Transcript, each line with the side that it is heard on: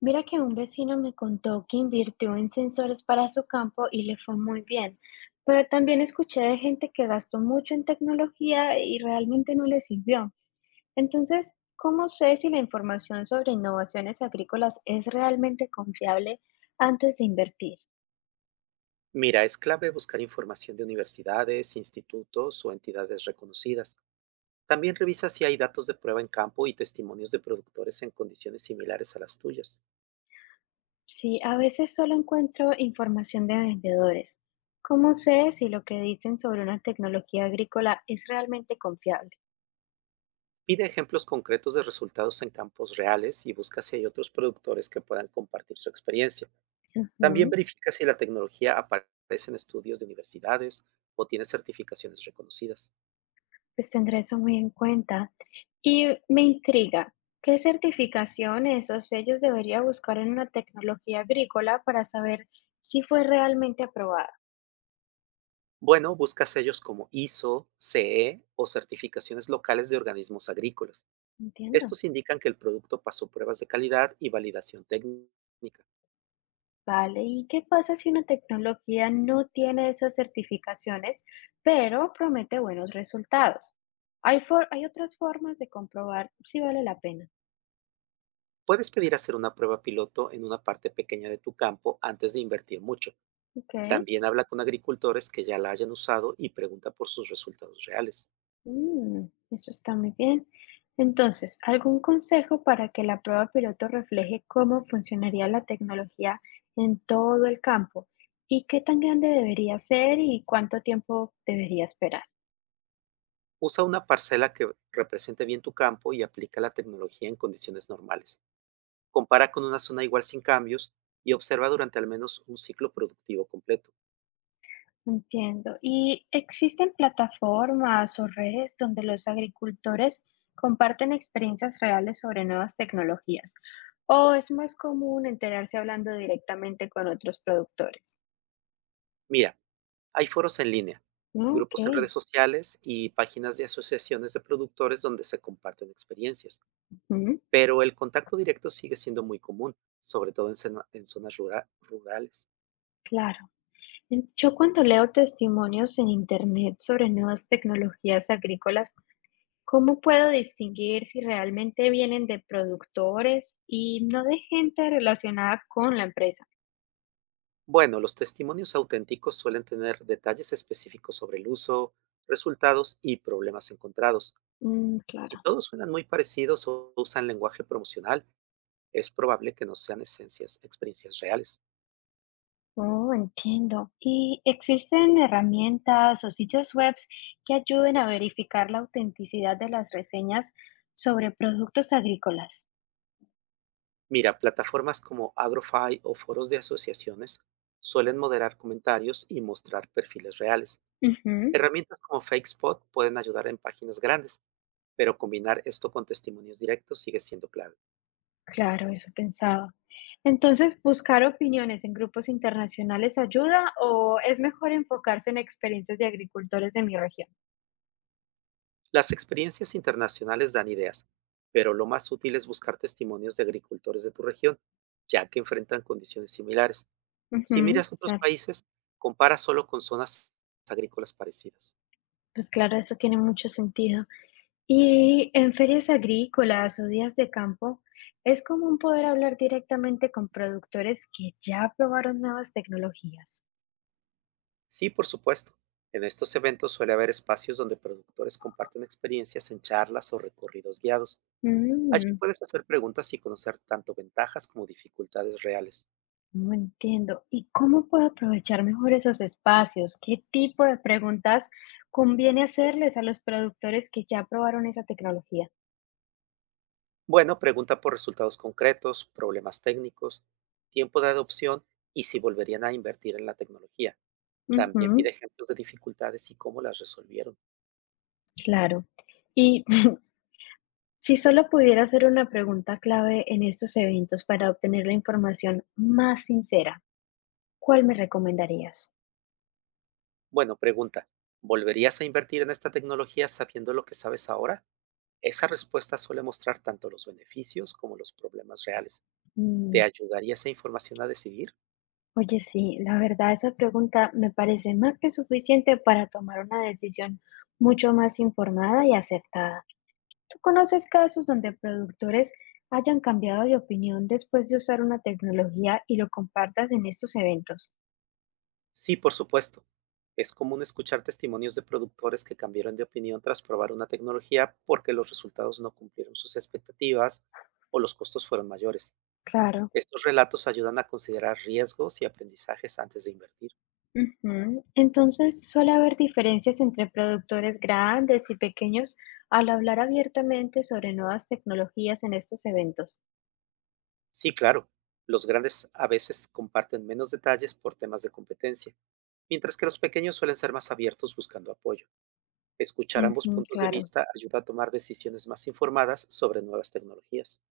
left: Mira que un vecino me contó que invirtió en sensores para su campo y le fue muy bien, pero también escuché de gente que gastó mucho en tecnología y realmente no le sirvió. Entonces, ¿cómo sé si la información sobre innovaciones agrícolas es realmente confiable antes de invertir?
right: Mira, es clave buscar información de universidades, institutos o entidades reconocidas. También revisa si hay datos de prueba en campo y testimonios de productores en condiciones similares a las tuyas.
left: Sí, a veces solo encuentro información de vendedores. ¿Cómo sé si lo que dicen sobre una tecnología agrícola es realmente confiable?
right: Pide ejemplos concretos de resultados en campos reales y busca si hay otros productores que puedan compartir su experiencia. También
left: Ujú.
right: verifica si la tecnología aparece en estudios de universidades o tiene certificaciones reconocidas.
left: Pues tendré eso muy en cuenta. Y me intriga, ¿qué certificaciones o sellos debería buscar en una tecnología agrícola para saber si fue realmente aprobada?
right: Bueno, busca sellos como ISO, CE o certificaciones locales de organismos agrícolas.
left: Entiendo.
right: Estos indican que el producto pasó pruebas de calidad y validación técnica.
left: Vale, ¿y qué pasa si una tecnología no tiene esas certificaciones, pero promete buenos resultados? Hay otras formas de comprobar si vale la pena.
right: Puedes pedir hacer una prueba piloto en una parte pequeña de tu campo antes de invertir mucho.
left: Ok.
right: También habla con agricultores que ya la hayan usado y pregunta por sus resultados reales.
left: Mm, eso está muy bien. Entonces, ¿algún consejo para que la prueba piloto refleje cómo funcionaría la tecnología en todo el campo? ¿Y qué tan grande debería ser y cuánto tiempo debería esperar?
right: Usa una parcela que represente bien tu campo y aplica la tecnología en condiciones normales. Compara con una zona igual sin cambios y observa durante al menos un ciclo productivo completo.
left: Entiendo. ¿Y existen plataformas o redes donde los agricultores comparten experiencias reales sobre nuevas tecnologías? ¿O es más común enterarse hablando directamente con otros productores?
right: Mira, hay foros en línea,
left: Mm. Ok.
right: grupos en redes sociales y páginas de asociaciones de productores donde se comparten experiencias,
left: Ujú.
right: pero el contacto directo sigue siendo muy común, sobre todo en zonas rurales.
left: Claro. Yo, cuando leo testimonios en internet sobre nuevas tecnologías agrícolas, ¿cómo puedo distinguir si realmente vienen de productores y no de gente relacionada con la empresa?
right: Bueno, los testimonios auténticos suelen tener detalles específicos sobre el uso, resultados y problemas encontrados.
left: Mm,
right: Si
left: claro.
right: todos suenan muy parecidos o usan lenguaje promocional, es probable que no sean esencias, experiencias reales.
left: Oh, entiendo. ¿Y existen herramientas o sitios web que ayuden a verificar la autenticidad de las reseñas sobre productos agrícolas?
right: Mira, plataformas como AgroFi o foros de asociaciones suelen moderar comentarios y mostrar perfiles reales.
left: Ujú.
right: Herramientas como FakeSpot pueden ayudar en páginas grandes, pero combinar esto con testimonios directos sigue siendo clave.
left: Claro, eso pensaba. Entonces, ¿buscar opiniones en grupos internacionales ayuda o es mejor enfocarse en experiencias de agricultores de mi región?
right: Las experiencias internacionales dan ideas, pero lo más útil es buscar testimonios de agricultores de tu región, ya que enfrentan condiciones similares. Si
left: Ujú,
right: miras otros
left: claro.
right: países, compara solo con zonas agrícolas parecidas.
left: Pues claro, eso tiene mucho sentido. Y en ferias agrícolas o días de campo, es común poder hablar directamente con productores que ya probaron nuevas tecnologías.
right: Sí, por supuesto. En estos eventos suele haber espacios donde productores comparten experiencias en charlas o recorridos guiados. Allí
left: Mm.
right: puedes hacer preguntas y conocer tanto ventajas como dificultades reales.
left: No entiendo. ¿Y cómo puedo aprovechar mejor esos espacios? ¿Qué tipo de preguntas conviene hacerles a los productores que ya probaron esa tecnología?
right: Bueno, pregunta por resultados concretos, problemas técnicos, tiempo de adopción y si volverían a invertir en la tecnología. También pide
left: Ujú,
right: ejemplos de dificultades y cómo las resolvieron.
left: claro. Y si solo pudiera hacer una pregunta clave en estos eventos para obtener la información más sincera, ¿cuál me recomendarías?
right: Bueno, pregunta, ¿volverías a invertir en esta tecnología sabiendo lo que sabes ahora? Esa respuesta suele mostrar tanto los beneficios como los problemas reales. ¿Te
left: Mm.
right: ayudaría esa información a decidir?
left: Oye, sí, la verdad esa pregunta me parece más que suficiente para tomar una decisión mucho más informada y acertada. ¿Tú conoces casos donde productores hayan cambiado de opinión después de usar una tecnología y lo compartas en estos eventos?
right: Sí, por supuesto. Es común escuchar testimonios de productores que cambiaron de opinión tras probar una tecnología porque los resultados no cumplieron sus expectativas o los costos fueron mayores.
left: Claro.
right: Estos relatos ayudan a considerar riesgos y aprendizajes antes de invertir.
left: Ujú. Entonces, suele haber diferencias entre productores grandes y pequeños al hablar abiertamente sobre nuevas tecnologías en estos eventos.
right: Sí, claro, los grandes a veces comparten menos detalles por temas de competencia, mientras que los pequeños suelen ser más abiertos buscando apoyo. Escuchar ambos
left: Ujú,
right: puntos de
left: claro.
right: vista ayuda a tomar decisiones más informadas sobre nuevas tecnologías.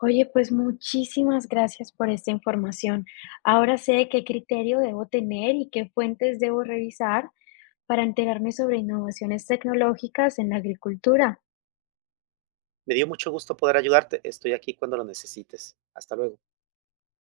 left: Oye, pues muchísimas gracias por esta información. Ahora sé qué criterio debo tener y qué fuentes debo revisar para enterarme sobre innovaciones tecnológicas en la agricultura.
right: Me dio mucho gusto poder ayudarte. Estoy aquí cuando lo necesites. Hasta luego.